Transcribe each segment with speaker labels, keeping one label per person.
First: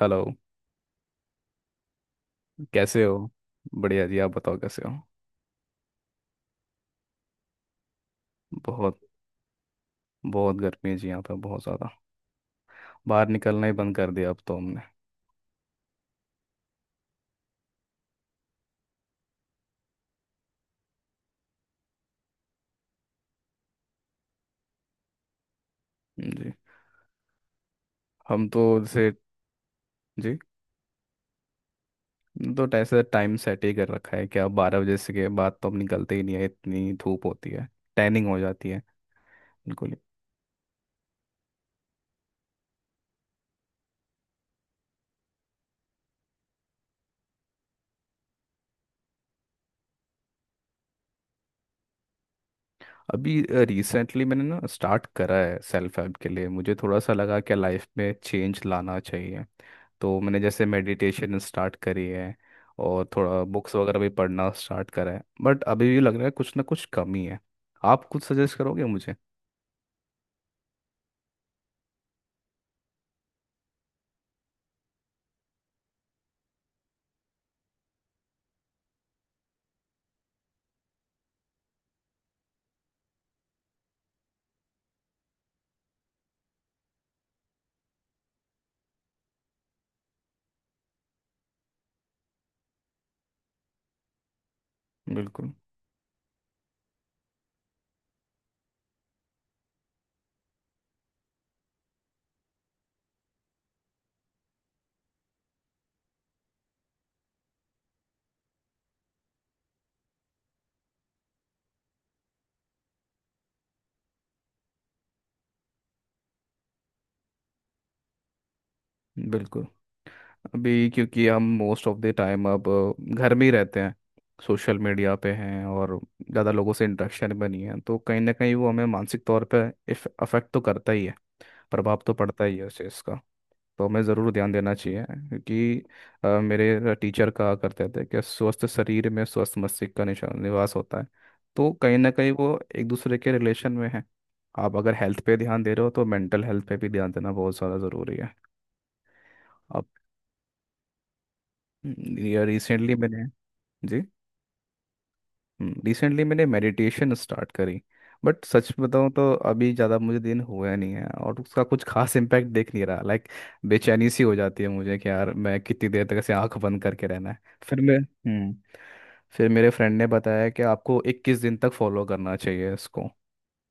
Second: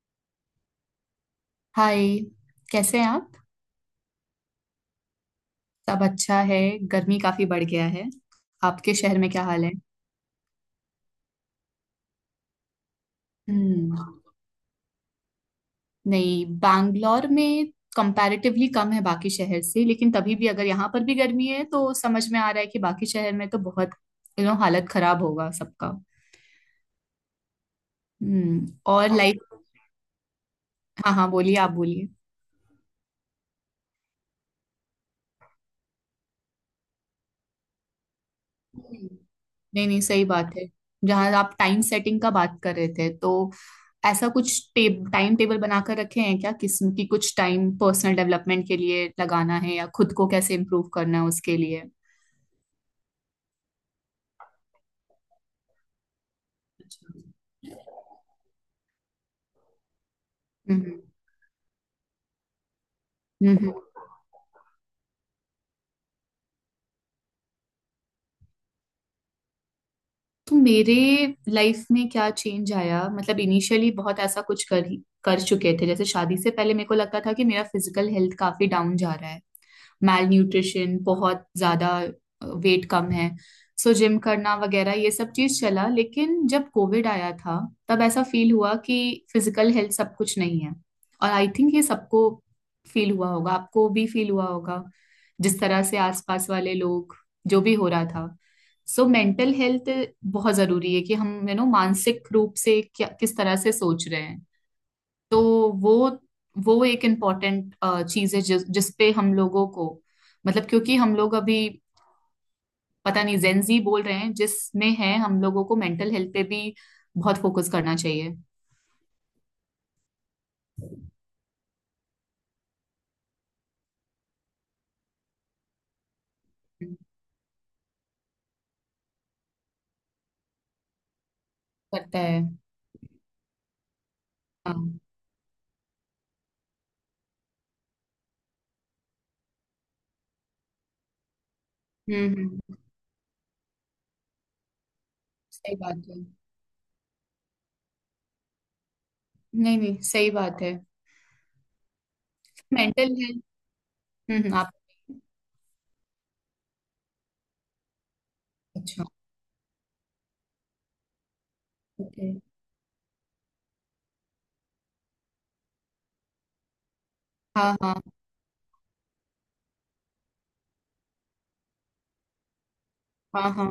Speaker 1: Hello.
Speaker 2: Hi. कैसे
Speaker 1: कैसे
Speaker 2: हैं
Speaker 1: हो?
Speaker 2: आप।
Speaker 1: बढ़िया जी, आप बताओ कैसे हो।
Speaker 2: सब अच्छा है। गर्मी काफी बढ़ गया है। आपके
Speaker 1: बहुत
Speaker 2: शहर में क्या हाल है?
Speaker 1: बहुत गर्मी है जी, यहाँ पे बहुत ज़्यादा। बाहर निकलना ही बंद
Speaker 2: हम्म।
Speaker 1: कर दिया अब तो हमने।
Speaker 2: नहीं, बैंगलोर में कंपैरेटिवली कम है बाकी शहर से, लेकिन तभी भी अगर यहाँ पर भी गर्मी है तो समझ में आ रहा है कि बाकी शहर में तो बहुत हालत खराब होगा सबका।
Speaker 1: जी। हम तो
Speaker 2: हम्म। और
Speaker 1: जैसे
Speaker 2: लाइक।
Speaker 1: जी।
Speaker 2: हाँ हाँ, बोलिए, आप बोलिए।
Speaker 1: तो ऐसे टाइम सेट ही कर रखा है कि अब बारह बजे से के बाद तो हम निकलते ही नहीं है, इतनी धूप होती है। टैनिंग हो जाती है
Speaker 2: नहीं
Speaker 1: बिल्कुल ही।
Speaker 2: नहीं, सही बात है। जहां आप टाइम सेटिंग का बात कर रहे थे, तो ऐसा कुछ टाइम टेबल बनाकर रखे हैं क्या? किस्म की कुछ टाइम पर्सनल डेवलपमेंट के लिए लगाना है या खुद को कैसे इम्प्रूव करना है उसके लिए।
Speaker 1: अभी रिसेंटली मैंने ना स्टार्ट करा है सेल्फ हेल्प के लिए। मुझे थोड़ा सा
Speaker 2: अच्छा।
Speaker 1: लगा कि लाइफ में चेंज लाना चाहिए, तो मैंने जैसे
Speaker 2: हम्म।
Speaker 1: मेडिटेशन स्टार्ट करी है और थोड़ा
Speaker 2: हम्म।
Speaker 1: बुक्स वगैरह भी पढ़ना स्टार्ट करा है, बट अभी भी लग रहा है कुछ ना कुछ कमी है। आप कुछ सजेस्ट करोगे मुझे?
Speaker 2: तो मेरे लाइफ में क्या चेंज आया, मतलब इनिशियली बहुत ऐसा कुछ कर चुके थे। जैसे शादी से पहले मेरे को लगता था कि मेरा फिजिकल हेल्थ काफी डाउन जा रहा है। माल न्यूट्रिशन बहुत ज्यादा, वेट कम है। सो जिम करना वगैरह ये सब चीज चला, लेकिन जब कोविड आया था, तब ऐसा फील हुआ कि फिजिकल हेल्थ सब कुछ नहीं है। और आई थिंक ये सबको फील हुआ होगा, आपको भी फील हुआ होगा।
Speaker 1: बिल्कुल।
Speaker 2: जिस तरह से आसपास वाले लोग, जो भी हो रहा था। सो मेंटल हेल्थ बहुत जरूरी है कि हम मानसिक रूप से क्या किस तरह से सोच रहे। तो वो वो एक इम्पॉर्टेंट चीज है जिस जिस पे हम लोगों को, मतलब क्योंकि हम लोग अभी, पता नहीं जेंजी बोल रहे हैं जिसमें है, हम लोगों को मेंटल हेल्थ पे भी बहुत फोकस करना चाहिए।
Speaker 1: बिल्कुल। अभी क्योंकि हम मोस्ट ऑफ द टाइम अब घर में ही रहते हैं, सोशल मीडिया पे हैं, और ज़्यादा लोगों से
Speaker 2: हम्म।
Speaker 1: इंटरेक्शन भी नहीं है, तो कहीं ना कहीं वो हमें मानसिक तौर पे अफेक्ट तो करता ही है। प्रभाव तो
Speaker 2: करता है।
Speaker 1: पड़ता ही है उस चीज़ का। तो हमें ज़रूर ध्यान देना
Speaker 2: हाँ
Speaker 1: चाहिए क्योंकि मेरे टीचर कहा करते थे कि स्वस्थ शरीर में स्वस्थ मस्तिष्क का निवास होता है। तो कहीं ना कहीं वो
Speaker 2: हम्म,
Speaker 1: एक दूसरे के रिलेशन में है। आप अगर हेल्थ पे ध्यान दे
Speaker 2: सही
Speaker 1: रहे हो
Speaker 2: बात
Speaker 1: तो
Speaker 2: है।
Speaker 1: मेंटल हेल्थ पे भी ध्यान देना बहुत ज़्यादा ज़रूरी है।
Speaker 2: नहीं
Speaker 1: अब
Speaker 2: नहीं, सही बात है।
Speaker 1: ये रिसेंटली
Speaker 2: मेंटल
Speaker 1: मैंने।
Speaker 2: हेल्थ।
Speaker 1: जी।
Speaker 2: आप।
Speaker 1: रिसेंटली मैंने मेडिटेशन स्टार्ट करी, बट सच
Speaker 2: अच्छा।
Speaker 1: बताऊं तो अभी ज़्यादा मुझे दिन हुआ नहीं है और उसका कुछ खास
Speaker 2: ओके।
Speaker 1: इम्पैक्ट दिख नहीं रहा। लाइक बेचैनी सी हो जाती है मुझे कि यार मैं कितनी देर तक ऐसे आंख बंद करके रहना है।
Speaker 2: हाँ
Speaker 1: फिर
Speaker 2: हाँ।
Speaker 1: मैं हम्म फिर मेरे फ्रेंड ने बताया कि आपको 21 दिन तक फॉलो करना चाहिए इसको।
Speaker 2: हाँ हाँ।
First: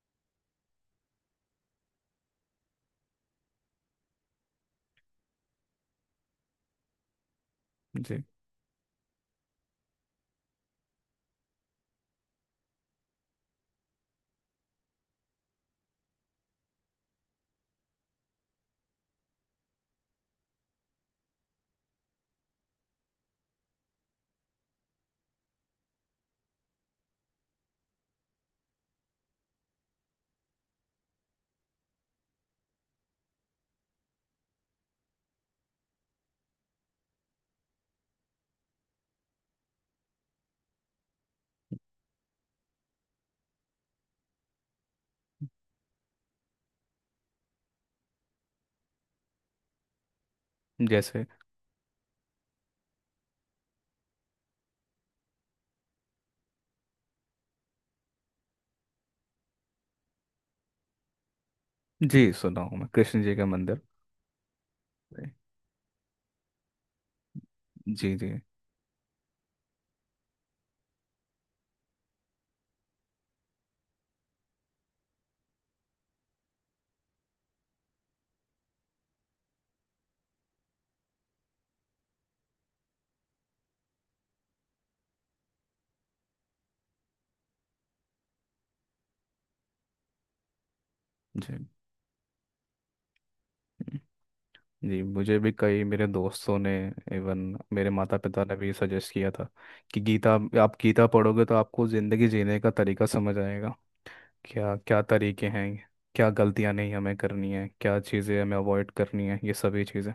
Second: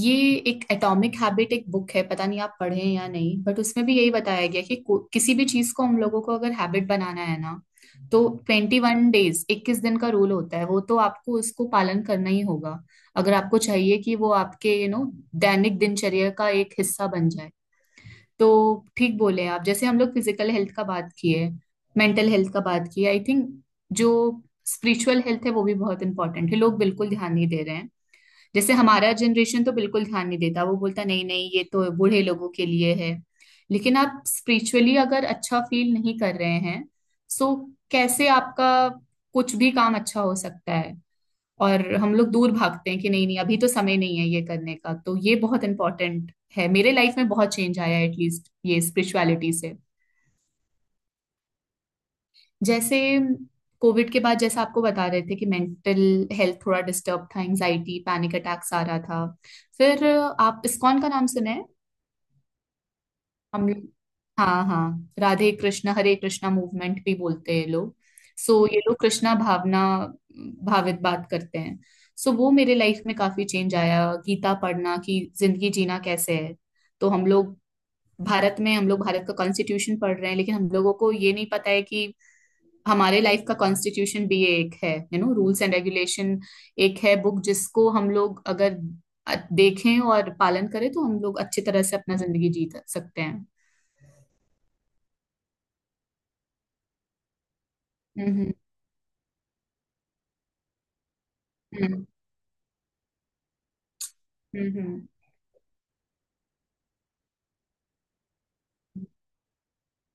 Speaker 2: ये एक एटॉमिक हैबिट एक बुक है, पता नहीं आप पढ़े हैं या नहीं, बट उसमें भी यही बताया गया कि किसी भी चीज को हम लोगों को अगर हैबिट बनाना है ना।
Speaker 1: जी।
Speaker 2: तो 21 डेज, 21 दिन का रूल होता है, वो तो आपको उसको पालन करना ही होगा, अगर आपको चाहिए कि वो आपके दैनिक दिनचर्या का एक हिस्सा बन जाए। तो ठीक बोले आप। जैसे हम लोग फिजिकल हेल्थ का बात किए, मेंटल हेल्थ का बात किए, आई थिंक जो स्पिरिचुअल हेल्थ है वो भी बहुत इंपॉर्टेंट है। लोग बिल्कुल ध्यान नहीं दे रहे हैं। जैसे हमारा जनरेशन तो बिल्कुल ध्यान नहीं देता, वो बोलता नहीं नहीं, ये तो बूढ़े लोगों के लिए है। लेकिन आप स्पिरिचुअली अगर अच्छा फील नहीं कर रहे हैं, सो कैसे आपका कुछ भी काम अच्छा हो सकता है? और हम लोग दूर भागते हैं कि नहीं नहीं अभी तो समय नहीं है ये करने का। तो ये बहुत इंपॉर्टेंट है। मेरे लाइफ में बहुत चेंज आया एटलीस्ट ये स्पिरिचुअलिटी से।
Speaker 1: जैसे।
Speaker 2: जैसे कोविड के बाद, जैसा आपको बता रहे थे कि मेंटल हेल्थ थोड़ा डिस्टर्ब था, एंजाइटी पैनिक अटैक्स आ रहा था। फिर आप इस्कॉन का नाम सुने हैं?
Speaker 1: जी, सुना हूँ मैं, कृष्ण जी का
Speaker 2: हम
Speaker 1: मंदिर।
Speaker 2: लोग। हाँ हाँ, राधे कृष्णा हरे कृष्णा मूवमेंट भी बोलते हैं ये लोग।
Speaker 1: जी जी।
Speaker 2: सो ये लोग कृष्णा भावना भावित बात करते हैं। सो वो मेरे लाइफ में काफी चेंज आया, गीता पढ़ना कि जिंदगी जीना कैसे है। तो हम लोग भारत में हम लोग भारत का कॉन्स्टिट्यूशन पढ़ रहे हैं, लेकिन हम लोगों को ये नहीं पता है कि हमारे लाइफ का कॉन्स्टिट्यूशन भी ये एक है, रूल्स एंड रेगुलेशन। एक है बुक जिसको हम लोग अगर अ- देखें और पालन करें तो हम लोग अच्छी तरह से अपना जिंदगी जी सकते हैं।
Speaker 1: जी। जी, मुझे भी कई मेरे दोस्तों ने, इवन मेरे माता पिता
Speaker 2: हम्म
Speaker 1: ने भी सजेस्ट किया था कि गीता, आप गीता पढ़ोगे तो आपको
Speaker 2: हम्म।
Speaker 1: ज़िंदगी जीने का तरीका समझ आएगा। क्या क्या
Speaker 2: हम्म
Speaker 1: तरीके हैं, क्या गलतियां नहीं हमें करनी है, क्या चीज़ें हमें अवॉइड करनी है, ये सभी चीज़ें।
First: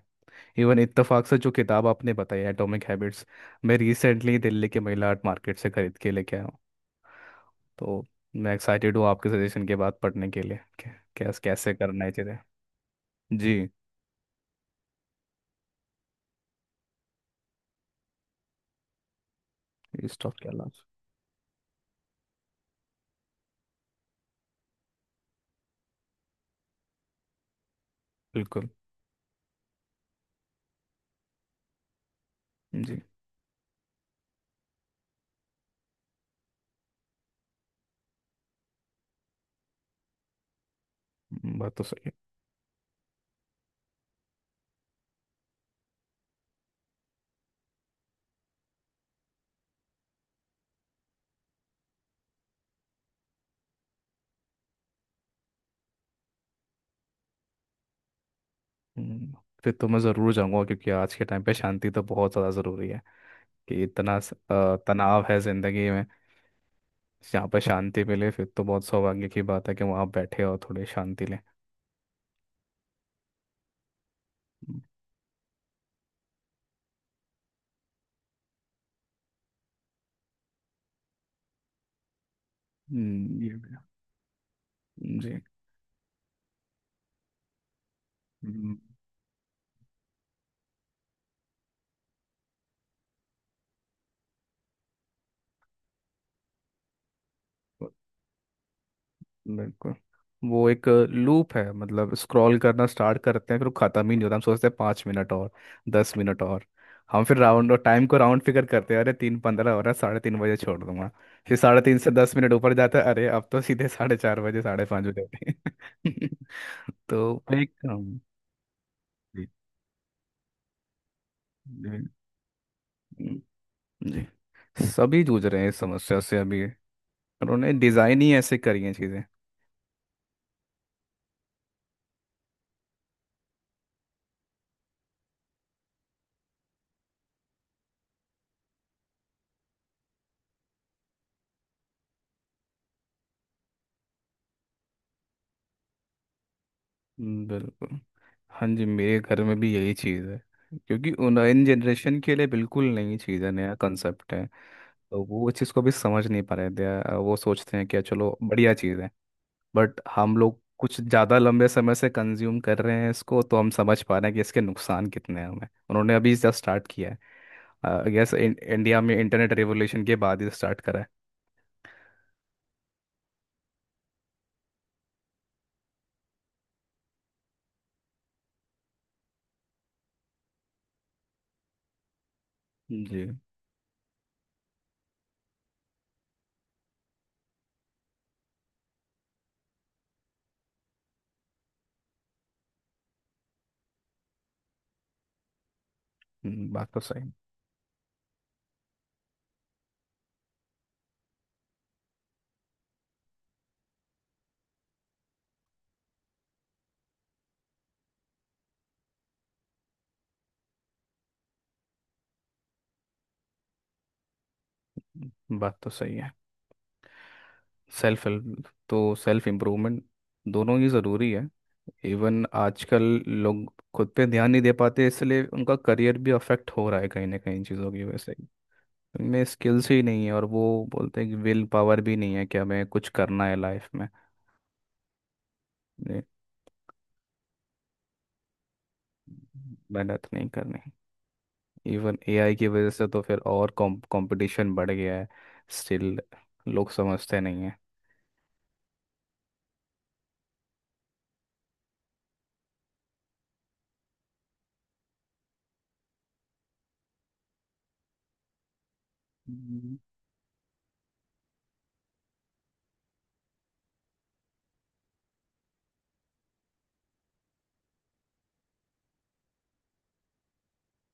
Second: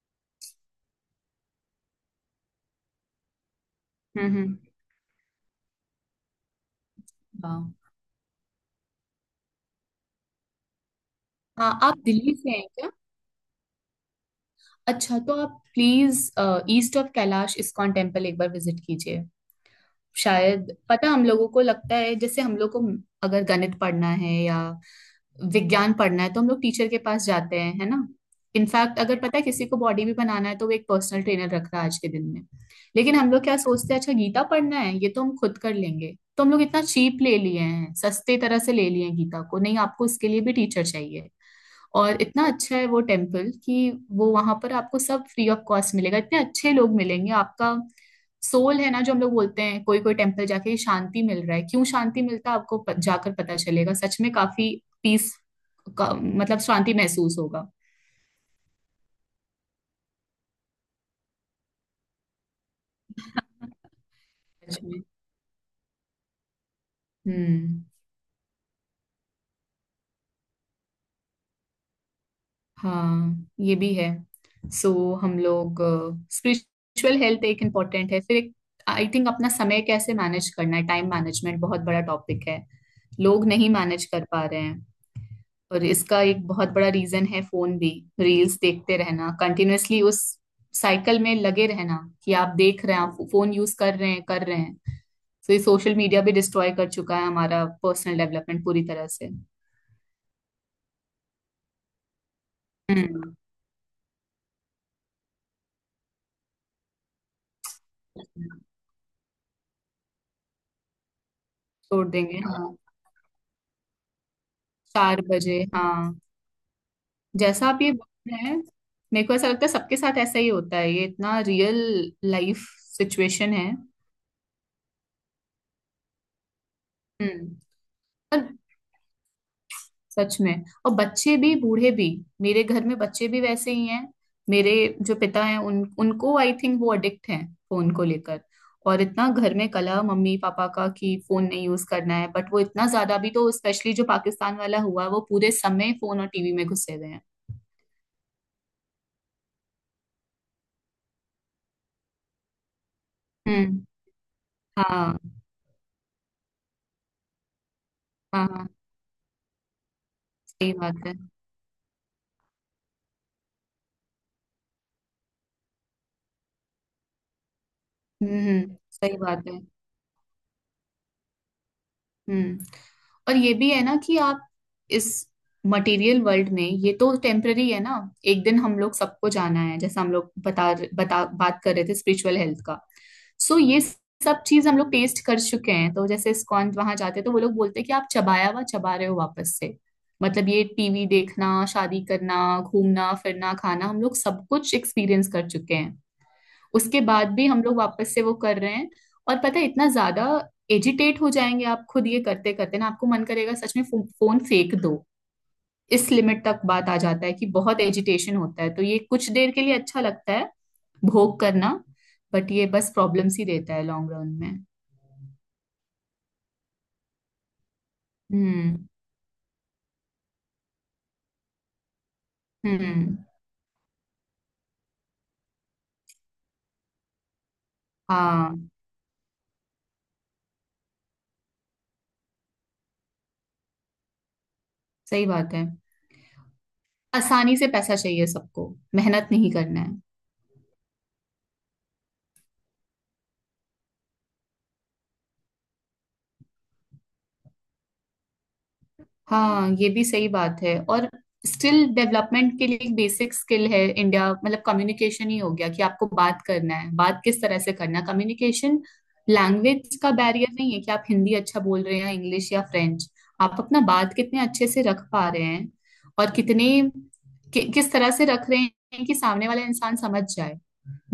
Speaker 1: इवन इत्तेफाक से जो किताब आपने बताई, एटॉमिक हैबिट्स, मैं रिसेंटली
Speaker 2: हम्म।
Speaker 1: दिल्ली के महिला आर्ट मार्केट से खरीद के लेके आया हूँ।
Speaker 2: वाह।
Speaker 1: तो मैं एक्साइटेड हूँ आपके सजेशन के बाद पढ़ने के लिए कैसे
Speaker 2: हाँ,
Speaker 1: कैसे
Speaker 2: आप
Speaker 1: करना है
Speaker 2: दिल्ली
Speaker 1: चीज़ें।
Speaker 2: से हैं क्या?
Speaker 1: जी।
Speaker 2: अच्छा, तो आप please east of Kailash ISKCON temple एक बार विजिट कीजिए।
Speaker 1: इस टॉप के अलावा।
Speaker 2: शायद पता, हम लोगों को लगता है जैसे हम लोग को अगर गणित पढ़ना है या विज्ञान पढ़ना है तो हम लोग टीचर के पास जाते हैं, है ना?
Speaker 1: बिल्कुल।
Speaker 2: इनफैक्ट अगर पता है किसी को बॉडी भी बनाना है तो वो एक पर्सनल ट्रेनर रख रहा है आज के दिन में।
Speaker 1: जी।
Speaker 2: लेकिन हम लोग क्या सोचते हैं, अच्छा गीता पढ़ना है ये तो हम खुद कर लेंगे। तो हम लोग इतना चीप ले लिए हैं, सस्ते तरह से ले लिए हैं गीता को। नहीं, आपको इसके लिए भी टीचर चाहिए।
Speaker 1: बात तो सही है।
Speaker 2: और इतना अच्छा है वो टेम्पल कि वो वहां पर आपको सब फ्री ऑफ कॉस्ट मिलेगा, इतने अच्छे लोग मिलेंगे। आपका सोल है ना जो हम लोग बोलते हैं, कोई कोई टेम्पल जाके ये शांति मिल रहा है। क्यों शांति मिलता है आपको? जाकर पता चलेगा, सच में काफी पीस का, मतलब शांति महसूस होगा।
Speaker 1: हम्म, फिर तो मैं ज़रूर जाऊंगा क्योंकि आज के टाइम पे शांति तो बहुत ज़्यादा ज़रूरी है। कि इतना
Speaker 2: सच में।
Speaker 1: तनाव है ज़िंदगी में। जहाँ पे
Speaker 2: हम्म।
Speaker 1: शांति मिले फिर तो बहुत सौभाग्य की बात है कि वहाँ आप बैठे और थोड़ी शांति लें।
Speaker 2: हाँ ये भी है।
Speaker 1: हम्म।
Speaker 2: सो हम लोग, स्पिरिचुअल हेल्थ एक इम्पोर्टेंट है। फिर एक, आई थिंक अपना समय कैसे मैनेज करना है, टाइम मैनेजमेंट बहुत बड़ा टॉपिक है। लोग
Speaker 1: ये
Speaker 2: नहीं
Speaker 1: भी है।
Speaker 2: मैनेज कर पा रहे हैं।
Speaker 1: जी।
Speaker 2: और इसका एक बहुत बड़ा रीजन है फोन भी, रील्स
Speaker 1: हम्म,
Speaker 2: देखते रहना कंटिन्यूअसली, उस साइकिल में लगे रहना कि आप देख रहे हैं, आप फोन यूज कर रहे हैं कर रहे हैं। तो ये सोशल मीडिया भी डिस्ट्रॉय कर चुका है हमारा पर्सनल डेवलपमेंट पूरी तरह से।
Speaker 1: बिल्कुल। वो एक लूप है, मतलब स्क्रॉल करना स्टार्ट
Speaker 2: हम्म।
Speaker 1: करते हैं फिर वो खत्म ही नहीं होता। हम सोचते हैं पाँच मिनट और, दस मिनट और। हम फिर राउंड, और टाइम को राउंड फिगर करते हैं, अरे तीन पंद्रह हो रहा है, साढ़े तीन बजे छोड़ दूंगा। फिर साढ़े तीन
Speaker 2: छोड़
Speaker 1: से दस
Speaker 2: देंगे
Speaker 1: मिनट ऊपर
Speaker 2: हाँ।
Speaker 1: जाता है, अरे अब तो सीधे साढ़े चार बजे, साढ़े पाँच बजे
Speaker 2: चार
Speaker 1: होते
Speaker 2: बजे हाँ।
Speaker 1: हैं। तो
Speaker 2: जैसा
Speaker 1: एक
Speaker 2: आप ये
Speaker 1: हम-
Speaker 2: बोल रहे हैं, मेरे को
Speaker 1: जी।
Speaker 2: ऐसा लगता है सबके साथ ऐसा ही होता है, ये इतना रियल
Speaker 1: जी।
Speaker 2: लाइफ सिचुएशन है।
Speaker 1: जी, सभी जूझ रहे हैं इस समस्या से अभी।
Speaker 2: हम्म।
Speaker 1: उन्होंने डिज़ाइन ही
Speaker 2: और
Speaker 1: ऐसे करी है चीज़ें।
Speaker 2: सच में, और बच्चे भी बूढ़े भी, मेरे घर में बच्चे भी वैसे ही हैं। मेरे जो पिता हैं, उन उनको आई थिंक वो अडिक्ट हैं फोन को लेकर। और इतना घर में कलह मम्मी पापा का कि फोन नहीं यूज करना है, बट वो इतना ज्यादा भी, तो स्पेशली जो पाकिस्तान वाला हुआ, वो पूरे समय फोन और टीवी में घुसे हुए हैं।
Speaker 1: बिल्कुल। हाँ जी, मेरे घर में भी यही चीज़ है क्योंकि उन इन जनरेशन के लिए बिल्कुल नई चीज़ है, नया
Speaker 2: हम्म।
Speaker 1: कंसेप्ट है। तो
Speaker 2: हाँ
Speaker 1: वो इस चीज़ को भी समझ नहीं पा रहे थे। वो सोचते हैं कि चलो
Speaker 2: हाँ। हाँ,
Speaker 1: बढ़िया चीज़ है। बट हम लोग
Speaker 2: सही बात
Speaker 1: कुछ
Speaker 2: है।
Speaker 1: ज़्यादा लंबे समय से कंज्यूम कर रहे हैं इसको, तो हम समझ पा रहे हैं कि इसके नुकसान कितने हैं। हमें, उन्होंने अभी जस्ट स्टार्ट किया है। आई गेस इंडिया में
Speaker 2: सही बात
Speaker 1: इंटरनेट
Speaker 2: है।
Speaker 1: रेवोल्यूशन के बाद ही स्टार्ट करा है।
Speaker 2: हम्म। और ये भी है ना कि आप इस मटेरियल वर्ल्ड में, ये तो टेम्पररी है ना। एक दिन हम लोग सबको जाना है, जैसे हम लोग बता बता बात कर रहे थे स्पिरिचुअल हेल्थ का।
Speaker 1: जी।
Speaker 2: सो ये सब चीज हम लोग टेस्ट कर चुके हैं, तो जैसे इस्कॉन वहां जाते हैं तो वो लोग बोलते हैं कि आप चबाया हुआ चबा रहे हो वापस से। मतलब ये टीवी देखना, शादी करना, घूमना फिरना, खाना, हम लोग सब कुछ एक्सपीरियंस कर चुके हैं।
Speaker 1: हम्म, बात तो
Speaker 2: उसके
Speaker 1: सही
Speaker 2: बाद भी हम लोग वापस से वो कर रहे हैं। और पता है, इतना ज्यादा एजिटेट हो जाएंगे आप खुद ये करते करते, ना आपको मन करेगा सच में फोन फेंक दो। इस लिमिट तक बात आ जाता है कि बहुत एजिटेशन होता है। तो ये कुछ देर के लिए अच्छा लगता है, भोग करना, बट ये बस प्रॉब्लम्स ही देता है लॉन्ग रन में।
Speaker 1: बात तो सही है। सेल्फ हेल्प
Speaker 2: हम्म।
Speaker 1: तो सेल्फ इम्प्रूवमेंट, दोनों ही ज़रूरी है। इवन आजकल
Speaker 2: हम्म।
Speaker 1: लोग खुद पे ध्यान नहीं दे पाते इसलिए उनका करियर भी अफेक्ट हो रहा है कहीं ना कहीं इन चीज़ों की वजह से।
Speaker 2: हाँ,
Speaker 1: उनमें स्किल्स ही नहीं है और वो बोलते हैं कि विल पावर भी नहीं है कि हमें कुछ करना है लाइफ में।
Speaker 2: सही बात है।
Speaker 1: ये
Speaker 2: आसानी से पैसा चाहिए सबको, मेहनत नहीं करना है।
Speaker 1: मेहनत नहीं करनी। इवन एआई की वजह से तो फिर और कंपटीशन बढ़ गया है। स्टिल लोग समझते नहीं है।
Speaker 2: हाँ, ये भी सही बात है। और स्किल डेवलपमेंट के लिए एक बेसिक स्किल है इंडिया, मतलब कम्युनिकेशन ही हो गया, कि आपको बात करना है, बात किस तरह से करना है। कम्युनिकेशन, लैंग्वेज
Speaker 1: हम्म,
Speaker 2: का बैरियर नहीं है कि आप हिंदी अच्छा बोल रहे हैं या इंग्लिश या फ्रेंच। आप अपना बात कितने अच्छे से रख पा रहे हैं, और कितने किस तरह से रख रहे हैं कि सामने वाला इंसान समझ जाए।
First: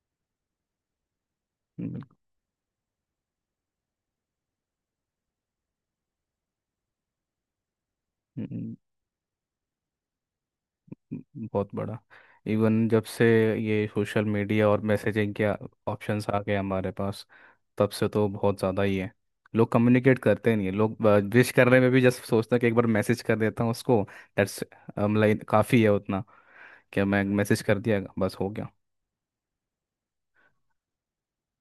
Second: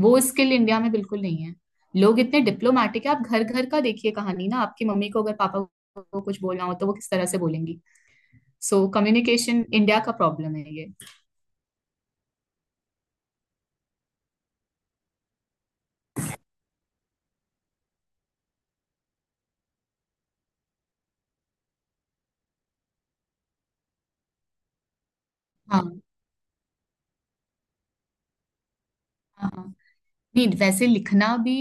Speaker 2: वो स्किल इंडिया में बिल्कुल नहीं है। लोग इतने डिप्लोमेटिक है। आप घर घर का देखिए कहानी ना, आपकी मम्मी को अगर पापा को कुछ बोलना हो तो वो किस तरह से बोलेंगी।
Speaker 1: बिल्कुल।
Speaker 2: सो कम्युनिकेशन इंडिया का प्रॉब्लम है ये।
Speaker 1: बहुत बड़ा। इवन जब से ये सोशल मीडिया और मैसेजिंग के ऑप्शंस आ गए हमारे पास, तब से तो बहुत ज़्यादा ही है। लोग कम्युनिकेट करते नहीं है। लोग विश करने में भी जस्ट सोचते हैं कि एक बार मैसेज कर देता हूँ उसको। दैट्स लाइक काफ़ी है
Speaker 2: हाँ
Speaker 1: उतना, कि मैं मैसेज कर दिया बस हो गया।
Speaker 2: हाँ हाँ। नहीं, वैसे लिखना भी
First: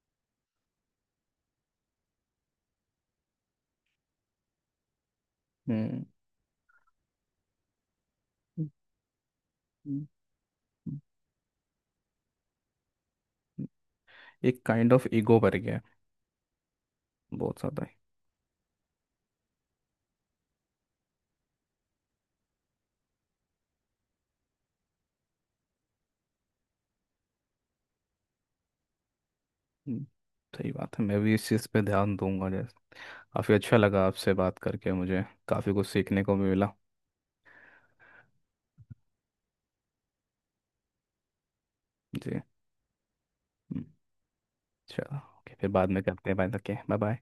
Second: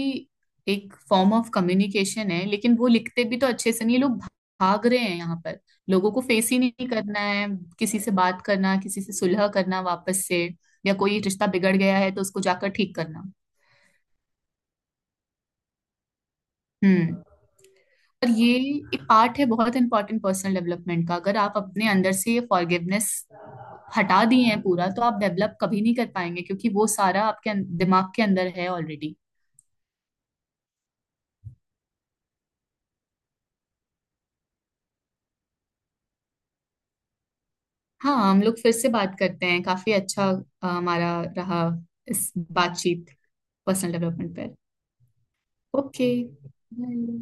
Speaker 2: एक फॉर्म ऑफ कम्युनिकेशन है, लेकिन वो लिखते भी तो अच्छे से नहीं लोग। भाग रहे हैं यहाँ पर।
Speaker 1: हम्म।
Speaker 2: लोगों को फेस ही नहीं करना है, किसी से बात
Speaker 1: हम्म।
Speaker 2: करना, किसी से सुलह करना
Speaker 1: हम्म।
Speaker 2: वापस से, या कोई रिश्ता बिगड़ गया है तो उसको जाकर ठीक करना।
Speaker 1: हम्म। एक काइंड ऑफ ईगो भर गया है,
Speaker 2: हम्म।
Speaker 1: बहुत ज़्यादा ही।
Speaker 2: पर ये एक पार्ट है बहुत इंपॉर्टेंट पर्सनल डेवलपमेंट का। अगर आप अपने अंदर से ये फॉरगिवनेस हटा दिए हैं पूरा, तो आप डेवलप कभी नहीं कर पाएंगे, क्योंकि वो सारा आपके दिमाग के अंदर है ऑलरेडी।
Speaker 1: हम्म, सही बात है। मैं भी इस चीज़ पे ध्यान दूंगा। जैसे काफ़ी अच्छा लगा आपसे बात करके, मुझे काफ़ी कुछ सीखने को भी मिला।
Speaker 2: हाँ, हम लोग फिर से बात करते हैं, काफी अच्छा हमारा रहा इस
Speaker 1: जी।
Speaker 2: बातचीत,
Speaker 1: हम्म।
Speaker 2: पर्सनल डेवलपमेंट पर।
Speaker 1: चलो ओके, फिर बाद में
Speaker 2: ओके
Speaker 1: करते हैं बात। Okay, bye
Speaker 2: bye.
Speaker 1: बाय।